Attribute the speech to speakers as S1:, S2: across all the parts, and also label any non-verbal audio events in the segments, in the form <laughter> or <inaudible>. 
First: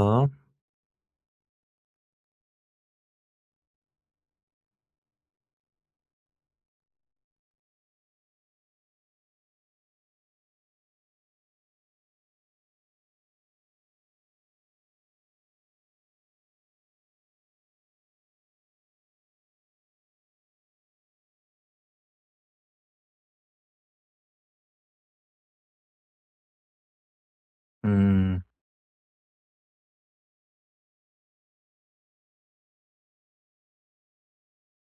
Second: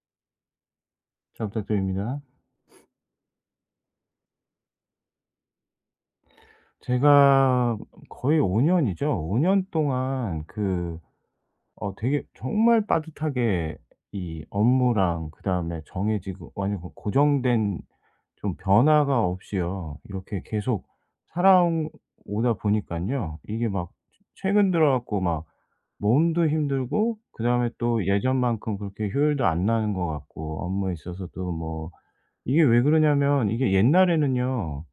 S1: 아,
S2: 잘 부탁드립니다. 제가 거의 5 년이죠. 5년 동안 되게 정말 빠듯하게 이 업무랑, 그다음에 정해지고 완전 그 고정된, 좀 변화가 없이요. 이렇게 계속 살아오다 보니까요. 이게 막 최 최근 들어 갖고 막 몸도 힘들고, 그다음에 또
S1: 음.
S2: 예전만큼 그렇게 효율도 안 나는 것 같고, 업무에 있어서도 뭐. 이게 왜 그러냐면 이게 옛날에는요.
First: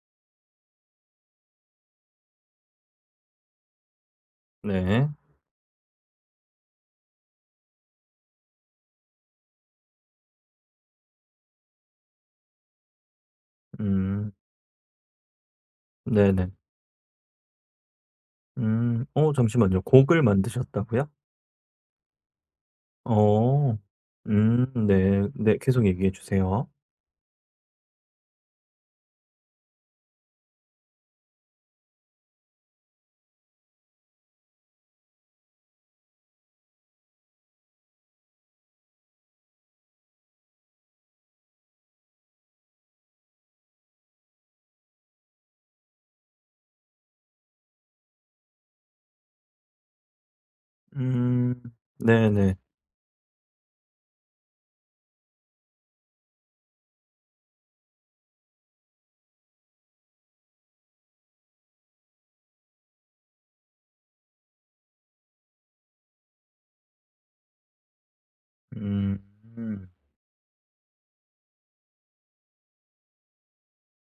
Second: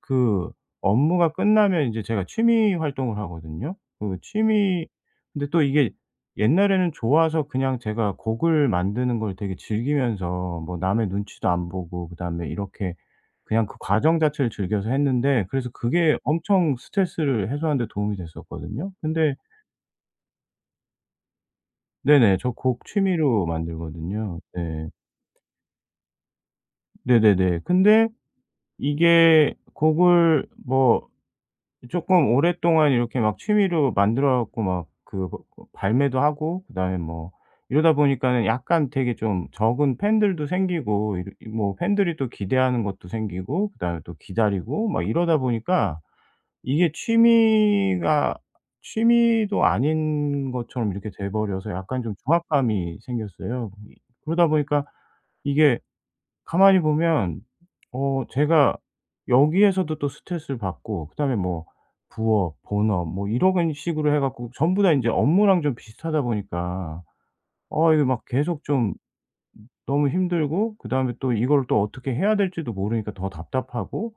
S2: 그 업무가 끝나면 이제 제가 취미 활동을 하거든요. 그 취미
S1: 네.
S2: 근데 또 이게 옛날에는 좋아서 그냥 제가 곡을 만드는 걸 되게 즐기면서, 뭐 남의 눈치도 안 보고 그다음에 이렇게 그냥 그 과정
S1: 음.
S2: 자체를 즐겨서 했는데, 그래서 그게
S1: 네네.
S2: 엄청 스트레스를 해소하는 데 도움이 됐었거든요.
S1: 음.
S2: 근데.
S1: 잠시만요. 곡을 만드셨다고요?
S2: 네네. 저 곡 취미로
S1: 어.
S2: 만들거든요. 네.
S1: 네. 네. 계속 얘기해 주세요.
S2: 네네네. 근데 이게 곡을 뭐 조금 오랫동안 이렇게 막 취미로 만들어 갖고 막 그 발매도 하고 그다음에 뭐 이러다 보니까는, 약간 되게 좀 적은 팬들도 생기고 이르 이 뭐 팬들이 또 기대하는 것도 생기고 그다음에 또 기다리고 막 이러다 보니까, 이게 취미가 취미도 아닌 것처럼 이렇게 돼
S1: 음.
S2: 버려서 약간 좀
S1: 네네.
S2: 중압감이 생겼어요. 이 그러다 보니까 이게 가만히 보면 제가 여기에서도 또 스트레스를 받고, 그다음에 뭐 부업, 본업 뭐 이런 식으로 해 갖고 전부 다 인제 업무랑 좀 비슷하다 보니까 이게 막 계속 좀
S1: 음. 음.
S2: 너무 힘들고, 그다음에 또 이걸 또 어떻게 해야 될지도 모르니까 더 답답하고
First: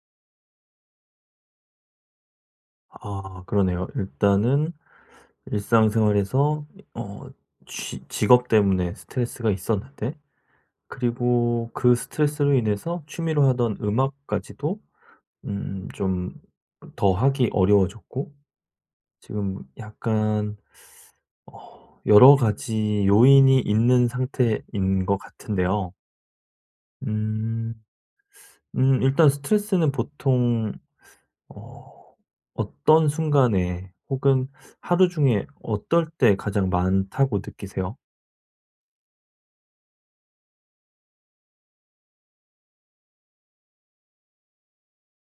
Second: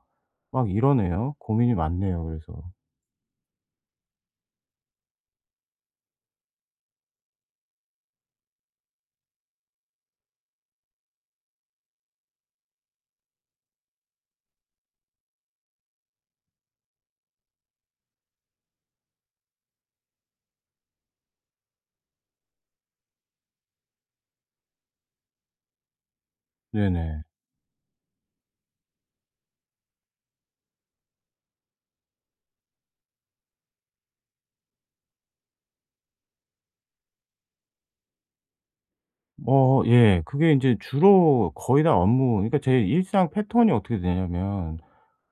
S2: 막 이러네요. 고민이 많네요 그래서.
S1: 아, 그러네요. 일단은 일상생활에서 어 쥐 직업 때문에 스트레스가 있었는데, 그리고 그 스트레스로 인해서 취미로 하던 음악까지도 좀 더 하기 어려워졌고, 지금 약간 여러 가지 요인이 있는 상태인 것 같은데요.
S2: 네네.
S1: 음. 일단 스트레스는 보통 어 어떤 순간에, 혹은 하루 중에 어떨 때 가장 많다고 느끼세요?
S2: 예. 그게 인제 주로 거의 다 업무, 그러니까 제 일상 패턴이 어떻게 되냐면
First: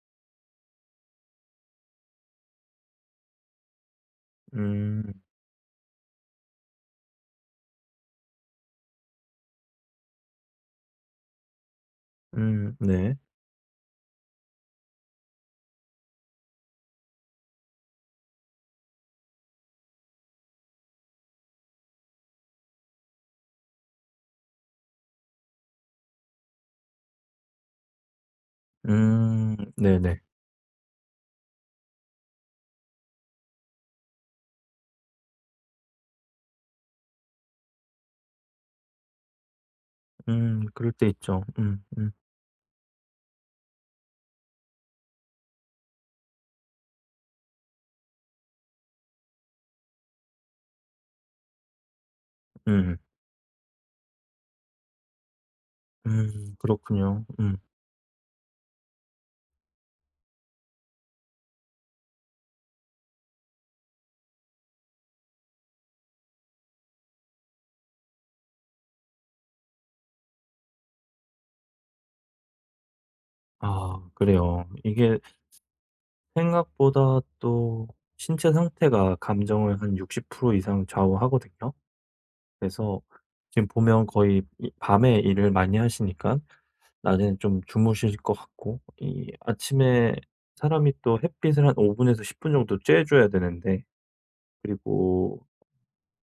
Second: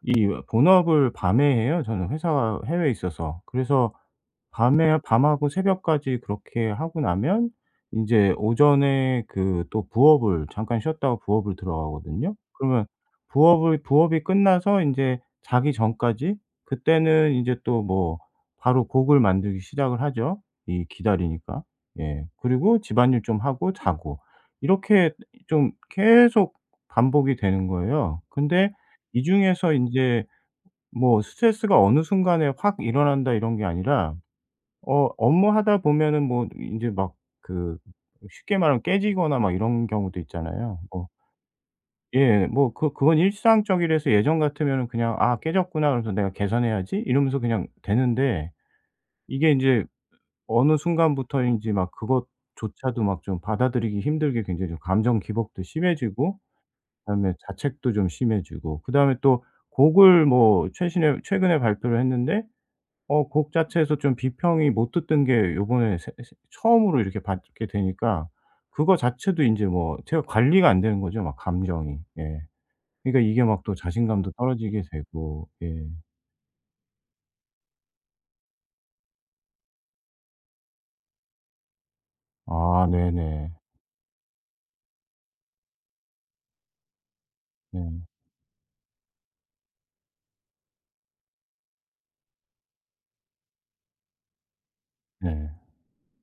S2: 이 본업을 밤에 해요. 저는 회사 해외에 있어서. 그래서 밤에
S1: 음.
S2: 밤하고 새벽까지 그렇게 하고 나면 인제 오전에 그 또 부업을 잠깐 쉬었다가 부업을 들어가거든요. 그러면
S1: 네.
S2: 부업을 부업이 끝나서 인제 자기 전까지, 그때는 인제 또 뭐 바로 곡을 만들기 시작을 하죠, 이 기다리니까. 예. 그리고 집안일 좀 하고 자고, 이렇게 좀 계속 반복이 되는 거예요. 근데 이 중에서
S1: 네네.
S2: 인제 뭐 스트레스가 어느 순간에 확 일어난다 이런 게 아니라, 업무하다 보면은 뭐 이제 막 그 쉽게 말하면 깨지거나 막 이런 경우도 있잖아요.
S1: 그럴 때
S2: 뭐.
S1: 있죠.
S2: 예. 뭐 그건 일상적이라서 예전 같으면은 그냥 '아 깨졌구나. 그래서 내가 개선해야지.' 이러면서 그냥 되는데, 이게 인제 어느 순간부터인지 막
S1: 음.
S2: 그것조차도 막 좀 받아들이기 힘들게, 굉장히 좀 감정 기복도 심해지고,
S1: 그렇군요.
S2: 그다음에
S1: 음.
S2: 자책도 좀 심해지고, 그다음에 또 곡을 뭐 최신에 최근에 발표를 했는데, 곡 자체에서 좀 비평이 못 듣던 게 요번에 새 새 처음으로 이렇게 받게 되니까 그거 자체도 인제 뭐 제가 관리가 안 되는 거죠 막 감정이. 예. 그러니까 이게 막 또
S1: 아,
S2: 자신감도
S1: 그래요.
S2: 떨어지게
S1: 이게
S2: 되고, 예.
S1: 생각보다 또 신체 상태가 감정을 한 60% 이상 좌우하거든요.
S2: 아,
S1: 그래서
S2: 네네.
S1: 지금 보면 거의 이 밤에 일을 많이 하시니까 낮에는 좀
S2: 네.
S1: 주무실 것 같고, 이 아침에 사람이 또 햇빛을 한 5 분에서 10분 정도 쬐 줘야 되는데, 그리고
S2: 네.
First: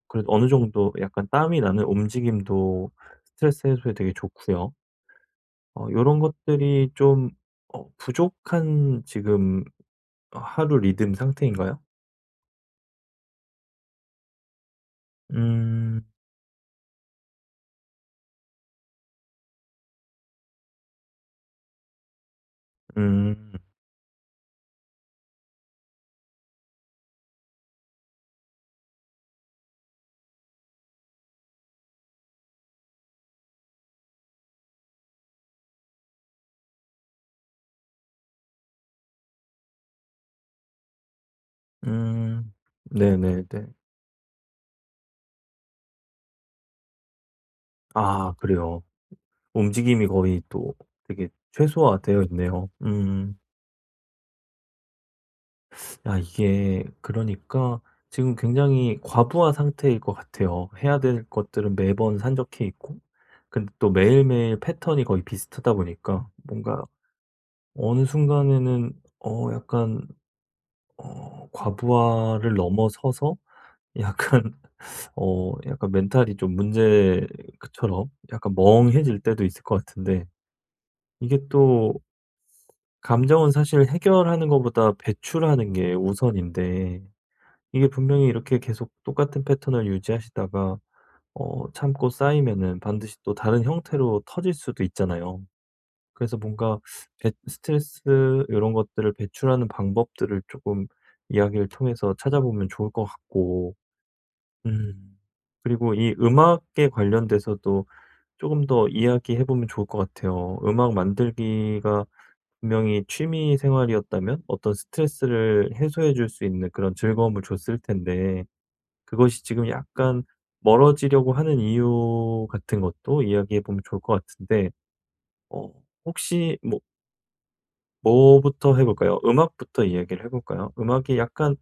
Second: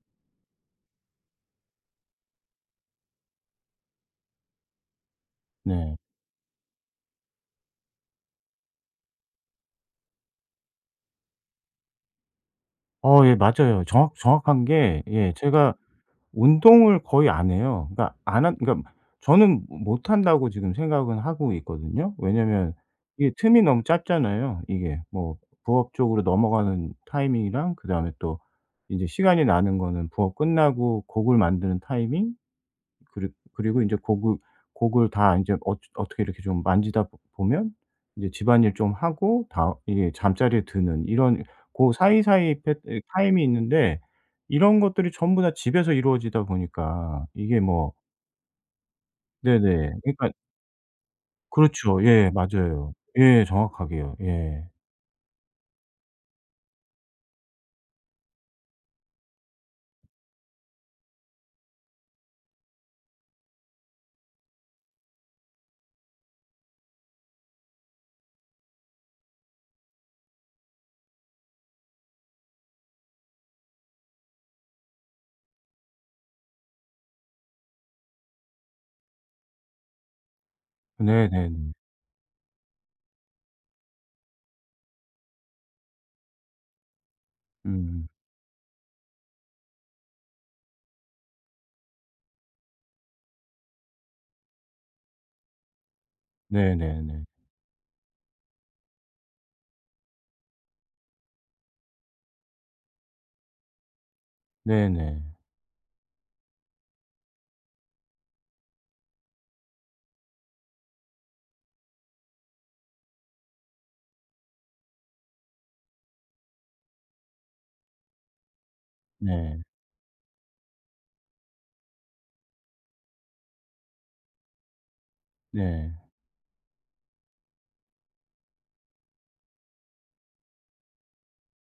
S1: 그래도 어느 정도 약간 땀이 나는 움직임도 스트레스 해소에 되게 좋고요. 어
S2: 네.
S1: 런 것들이 좀 부족한 지금 하루 리듬 상태인가요?
S2: 예, 맞아요. 정확한 게, 예, 제가
S1: 음.
S2: 운동을 거의 안 해요. 그러니까 안 한, 그러니까 저는 못 한다고 지금 생각은 하고 있거든요. 왜냐면 이게
S1: 음.
S2: 틈이 너무 짧잖아요. 이게 뭐 부업 쪽으로 넘어가는 타이밍이랑, 그다음에 또 인제 시간이 나는 거는 부업 끝나고 곡을 만드는 타이밍, 그리고 이제 곡을 다 이제 어떻게 이렇게 좀 만지다 보 보면 이제 집안일 좀 하고, 다 이게 잠자리에 드는 이런 그
S1: 음.
S2: 사이사이 패 타임이
S1: 네네네.
S2: 있는데, 이런 것들이 전부 다 집에서 이루어지다 보니까 이게 뭐.
S1: 아, 그래요.
S2: 네네.
S1: 움직임이
S2: 그러니까.
S1: 거의 또 되게
S2: 그렇죠.
S1: 최소화되어
S2: 예.
S1: 있네요.
S2: 맞아요.
S1: 음.
S2: 예. 정확하게요. 예.
S1: 야, 이게 그러니까 지금 굉장히 과부하 상태일 것 같아요. 해야 될 것들은 매번 산적해 있고, 근데 또 매일매일 패턴이 거의 비슷하다 보니까 뭔가 어느 순간에는 약간 과부하를 넘어서서, 약간 멘탈이 좀 문제처럼 약간 멍해질 때도 있을 것 같은데, 이게
S2: 네네네.
S1: 또 감정은 사실 해결하는 것보다 배출하는 게 우선인데, 이게
S2: 음.
S1: 분명히 이렇게 계속 똑같은 패턴을 유지하시다가 참고 쌓이면은 반드시 또 다른 형태로 터질 수도 있잖아요. 그래서 뭔가
S2: 네네네.
S1: 배 스트레스 이런 것들을 배출하는 방법들을 조금 이야기를 통해서 찾아보면 좋을 것 같고, 음
S2: 네네.
S1: 그리고 이 음악에 관련돼서도 조금 더 이야기해 보면 좋을 것 같아요. 음악 만들기가 분명히 취미 생활이었다면 어떤 스트레스를 해소해 줄 수 있는 그런 즐거움을 줬을 텐데, 그것이
S2: 네.
S1: 지금 약간 멀어지려고 하는 이유 같은 것도 이야기해 보면 좋을 것 같은데, 어
S2: 네.
S1: 혹시 뭐 뭐부터 해 볼까요? 음악부터 이야기를 해 볼까요? 음악이 약간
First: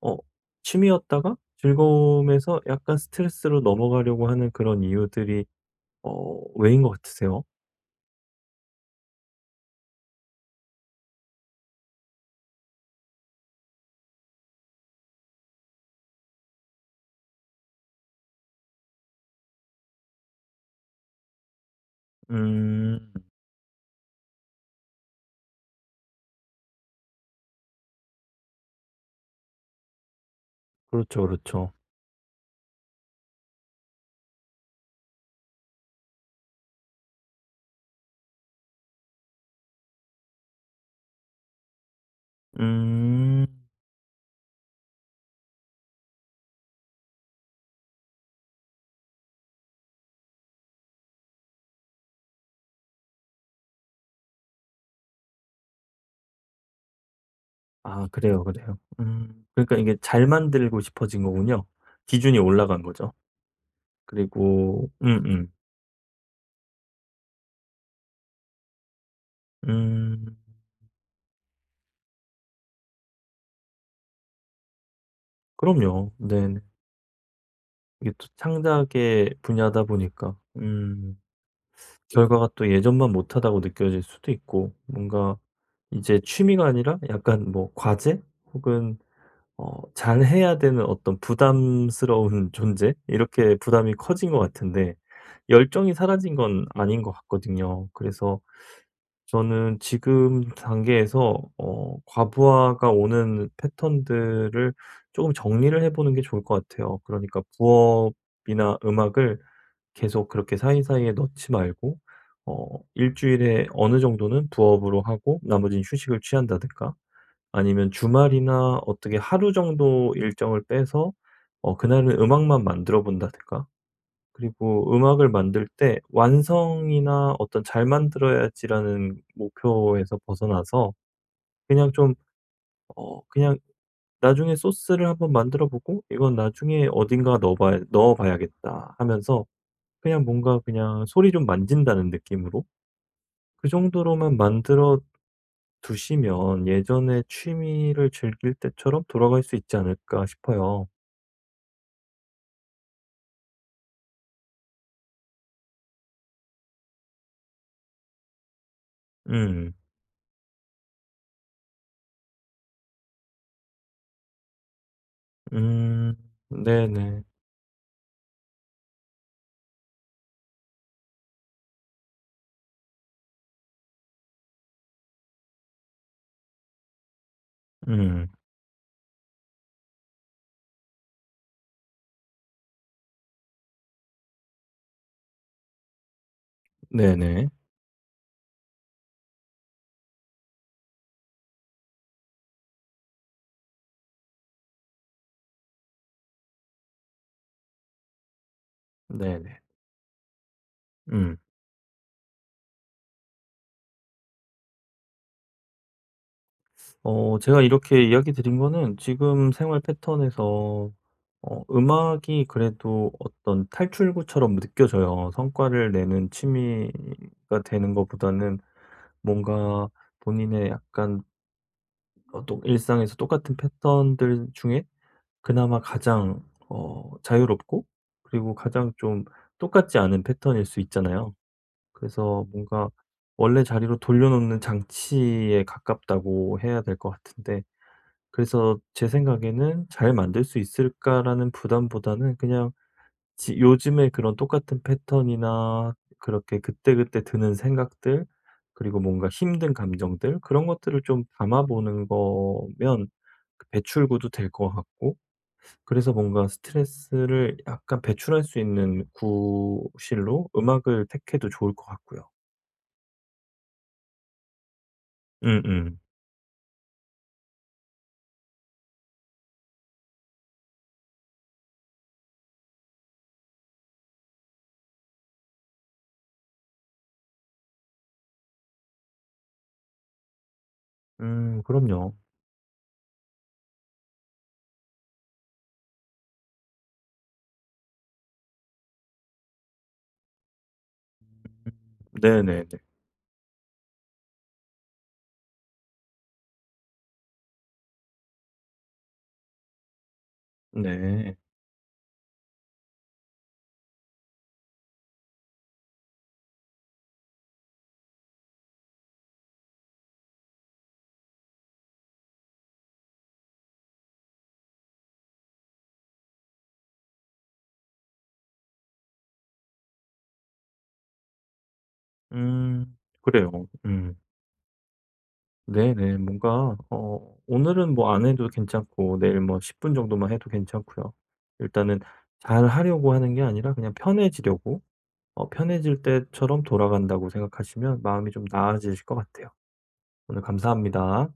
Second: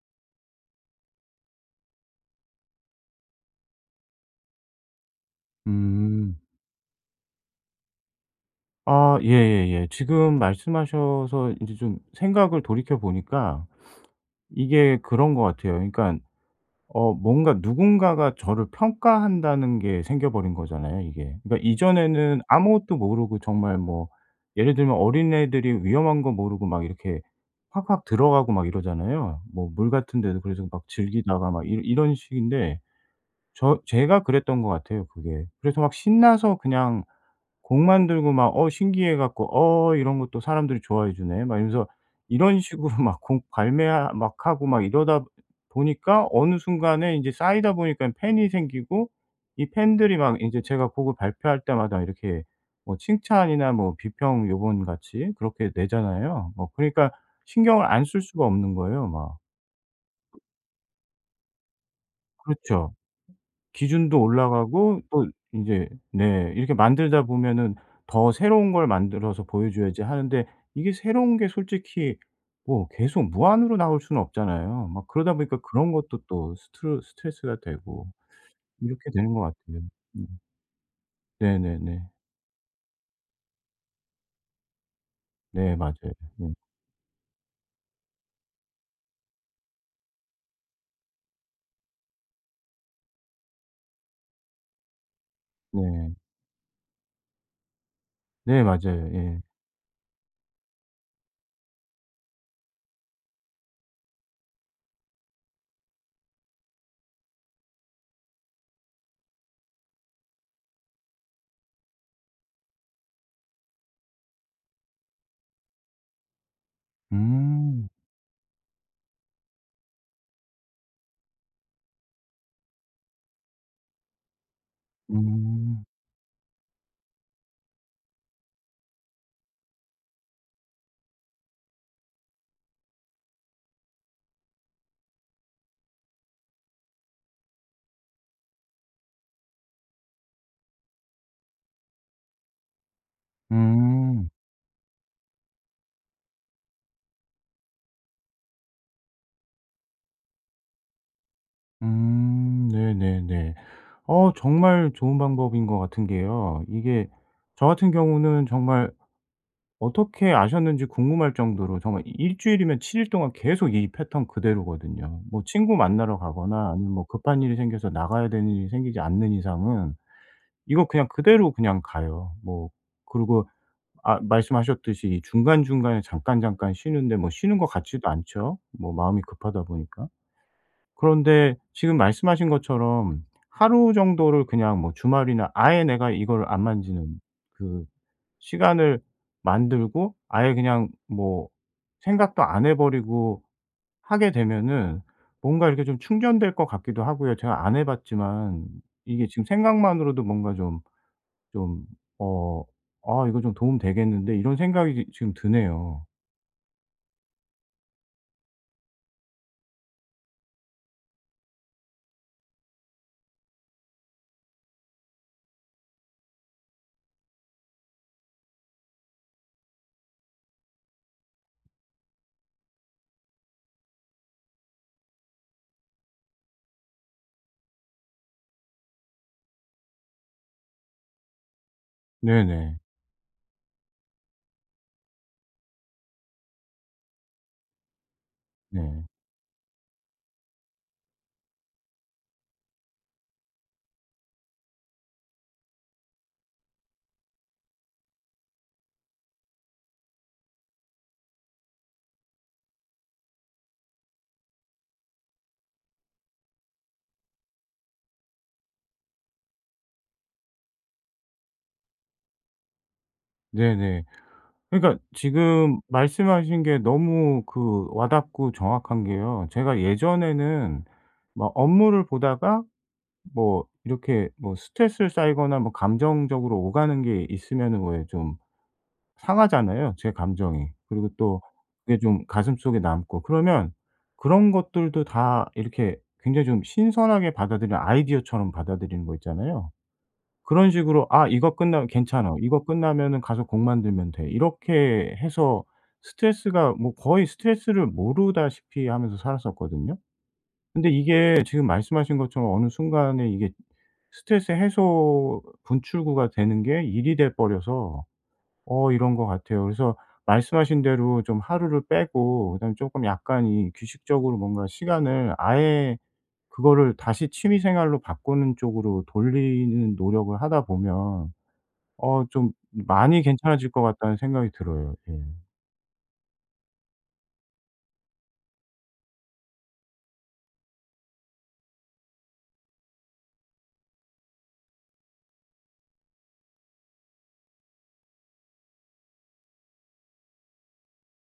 S1: 어 취미였다가 즐거움에서 약간 스트레스로 넘어가려고 하는 그런 이유들이
S2: 음.
S1: 왜인 것 같으세요?
S2: 아, 예예예. 지금 말씀하셔서 이제 좀 생각을 돌이켜 보니까 이게 그런 것 같아요. 그러니까 뭔가 누군가가 저를 평가한다는 게 생겨 버린 거잖아요 이게. 그러니까 이전에는 아무것도
S1: 음.
S2: 모르고 정말, 뭐 예를 들면 어린애들이 위험한 거 모르고 막 이렇게 확확 들어가고 막 이러잖아요. 뭐 물 같은 데도, 그래서 막
S1: 그렇죠,
S2: 즐기다가 막 이
S1: 그렇죠.
S2: 이런 식인데 제가 그랬던 것 같아요 그게. 그래서 막 신나서 그냥 곡만 들고 막 "어 신기해 갖고 어 이런 것도 사람들이 좋아해 주네." 막 이러면서 이런 <laughs> 식으로 막 곡
S1: 음.
S2: 발매하 막 하고 막 이러다 보니까 어느 순간에 인제 쌓이다 보니깐 팬이 생기고, 이 팬들이 막 인제 제가 곡을 발표할 때마다 이렇게 뭐 칭찬이나 뭐 비평 요번 같이 그렇게 내잖아요. 뭐 그러니까 신경을 안
S1: 아,
S2: 쓸
S1: 그래요,
S2: 수가 없는
S1: 그래요.
S2: 거예요 막.
S1: 음. 그러니까 이게 잘 만들고 싶어진 거군요. 기준이 올라간
S2: 그렇죠.
S1: 거죠.
S2: 기준도
S1: 그리고
S2: 올라가고, 또
S1: 음.
S2: 이제, 네, 이렇게 만들다 보면은 더 새로운 걸 만들어서 보여줘야지
S1: 음,
S2: 하는데, 이게 새로운 게 솔직히 뭐 계속 무한으로 나올 수는 없잖아요. 막 그러다 보니까 그런
S1: 그럼요.
S2: 것도 또
S1: 네네.
S2: 스트레스가 되고
S1: 이게 또
S2: 이렇게 되는
S1: 창작의
S2: 것 같아요.
S1: 분야다
S2: 음.
S1: 보니까
S2: 네네네.
S1: 결과가 또 예전만 못하다고 느껴질 수도 있고, 뭔가
S2: 네, 맞아요.
S1: 이제
S2: 네.
S1: 취미가 아니라 약간 뭐 과제, 혹은 잘해야 되는 어떤 부담스러운 <laughs> 존재? 이렇게 부담이 커진 것 같은데, 열정이
S2: 네.
S1: 사라진 건 아닌 것 같거든요. 그래서
S2: 네, 맞아요. 예.
S1: 저는 지금 단계에서 과부하가 오는 패턴들을 조금 정리를 해 보는 게 좋을 것 같아요. 그러니까 부업이나 음악을 계속 그렇게 사이사이에 넣지 말고, 어 주일에 어느 정도는 부업으로 하고 나머지는 휴식을 취한다든가,
S2: 음.
S1: 아니면 주말이나 어떻게 하루 정도 일정을 빼서 그날은 음악만 만들어 본다든가. 그리고 음악을 만들
S2: 음.
S1: 때 '완성이나 어떤 잘 만들어야지.'라는 목표에서 벗어나서 그냥 좀, 어 그냥 '나중에 소스를 한번 만들어 보고 이건 나중에 어딘가 넣어 봐야겠다.' 하면서 그냥 뭔가 그냥 소리 좀 만진다는 느낌으로 그
S2: 음.
S1: 정도로만 만들어 두시면 예전에 취미를 즐길 때처럼 돌아갈 수 있지 않을까 싶어요.
S2: 음. 네네네. 정말 좋은 방법인 것 같은 게요. 이게 저 같은 경우는 정말
S1: 음.
S2: 어떻게 아셨는지 궁금할 정도로, 정말 일 주일이면 7일 동안 계속 이 패턴 그대로거든요. 뭐 친구
S1: 음.
S2: 만나러 가거나 아니면 뭐
S1: 네네.
S2: 급한 일이 생겨서 나가야 되는 일이 생기지 않는 이상은 이거 그냥 그대로 그냥 가요. 뭐. 그리고, 아, 말씀하셨듯이 이 중간중간에 잠깐 잠깐 쉬는데, 뭐 쉬는 것 같지도
S1: 음.
S2: 않죠, 뭐 마음이 급하다 보니까. 그런데 지금 말씀하신 것처럼 하루 정도를 그냥 뭐 주말이나 아예 내가 이걸 안 만지는
S1: 네네.
S2: 그 시간을 만들고 아예 그냥 뭐 생각도 안 해 버리고 하게 되면은 뭔가 이렇게 좀 충전될 것 같기도 하고요. 제가 안 해 봤지만 이게 지금
S1: 네네.
S2: 생각만으로도 뭔가 좀
S1: 음.
S2: 좀 어 '아 이거 좀 도움 되겠는데.' 이런 생각이 지 지금 드네요.
S1: 제가 이렇게 이야기 드린 거는 지금 생활 패턴에서 음악이 그래도 어떤 탈출구처럼 느껴져요. 성과를 내는 취미가 되는 것보다는 뭔가 본인의 약간 또 일상에서 똑같은 패턴들 중에 그나마 가장 자유롭고, 그리고 가장 좀 똑같지 않은 패턴일 수 있잖아요. 그래서
S2: 네네.
S1: 뭔가 원래 자리로 돌려놓는 장치에 가깝다고 해야 될 것 같은데, 그래서
S2: 네.
S1: 제 생각에는 '잘 만들 수 있을까?'라는 부담보다는 그냥 지 요즘에 그런 똑같은 패턴이나 그렇게 그때그때 드는 생각들, 그리고 뭔가 힘든 감정들, 그런 것들을 좀 담아 보는 거면 그 배출구도 될 것 같고, 그래서 뭔가 스트레스를 약간 배출할 수 있는 구실로 음악을 택해도 좋을 것 같고요.
S2: 네네. 그러니까
S1: 음음.
S2: 지금 말씀하신 게 너무 그 와닿고 정확한 게요. 제가 예전에는 막 업무를 보다가 뭐 이렇게 뭐 스트레스를 쌓이거나 뭐 감정적으로 오가는 게 있으면은 왜 좀 상하잖아요, 제 감정이. 그리고 또 그게
S1: 그럼요.
S2: 좀 가슴속에 남고. 그러면 그런 것들도 다 이렇게 굉장히 좀 신선하게 받아들이는 아이디어처럼 받아들이는 거 있잖아요. 그런 식으로 '아 이거 끝나면 괜찮아. 이거
S1: 네네네.
S2: 끝나면은 가서 곡 만들면 돼.' 이렇게 해서 스트레스가 뭐 거의 스트레스를 모르다시피 하면서 살았었거든요. 근데
S1: 네.
S2: 이게 지금 말씀하신 것처럼 어느 순간에 이게 스트레스 해소 분출구가 되는 게 일이 돼 버려서 이런 것 같아요. 그래서 말씀하신 대로 좀 하루를 빼고, 그다음에 쪼끔 약간 이 규칙적으로 뭔가 시간을 아예 그거를 다시 취미 생활로 바꾸는 쪽으로 돌리는 노력을 하다 보면 좀
S1: 음
S2: 많이
S1: 그래요.
S2: 괜찮아질 것 같다는
S1: 음.
S2: 생각이 들어요. 예.
S1: 네네. 뭔가 오늘은 뭐 안 해도 괜찮고 내일 뭐 10분 정도만 해도 괜찮고요. 일단은 잘하려고 하는 게 아니라 그냥 편해지려고, 편해질 때처럼 돌아간다고 생각하시면 마음이 좀 나아지실 것 같아요. 오늘 감사합니다.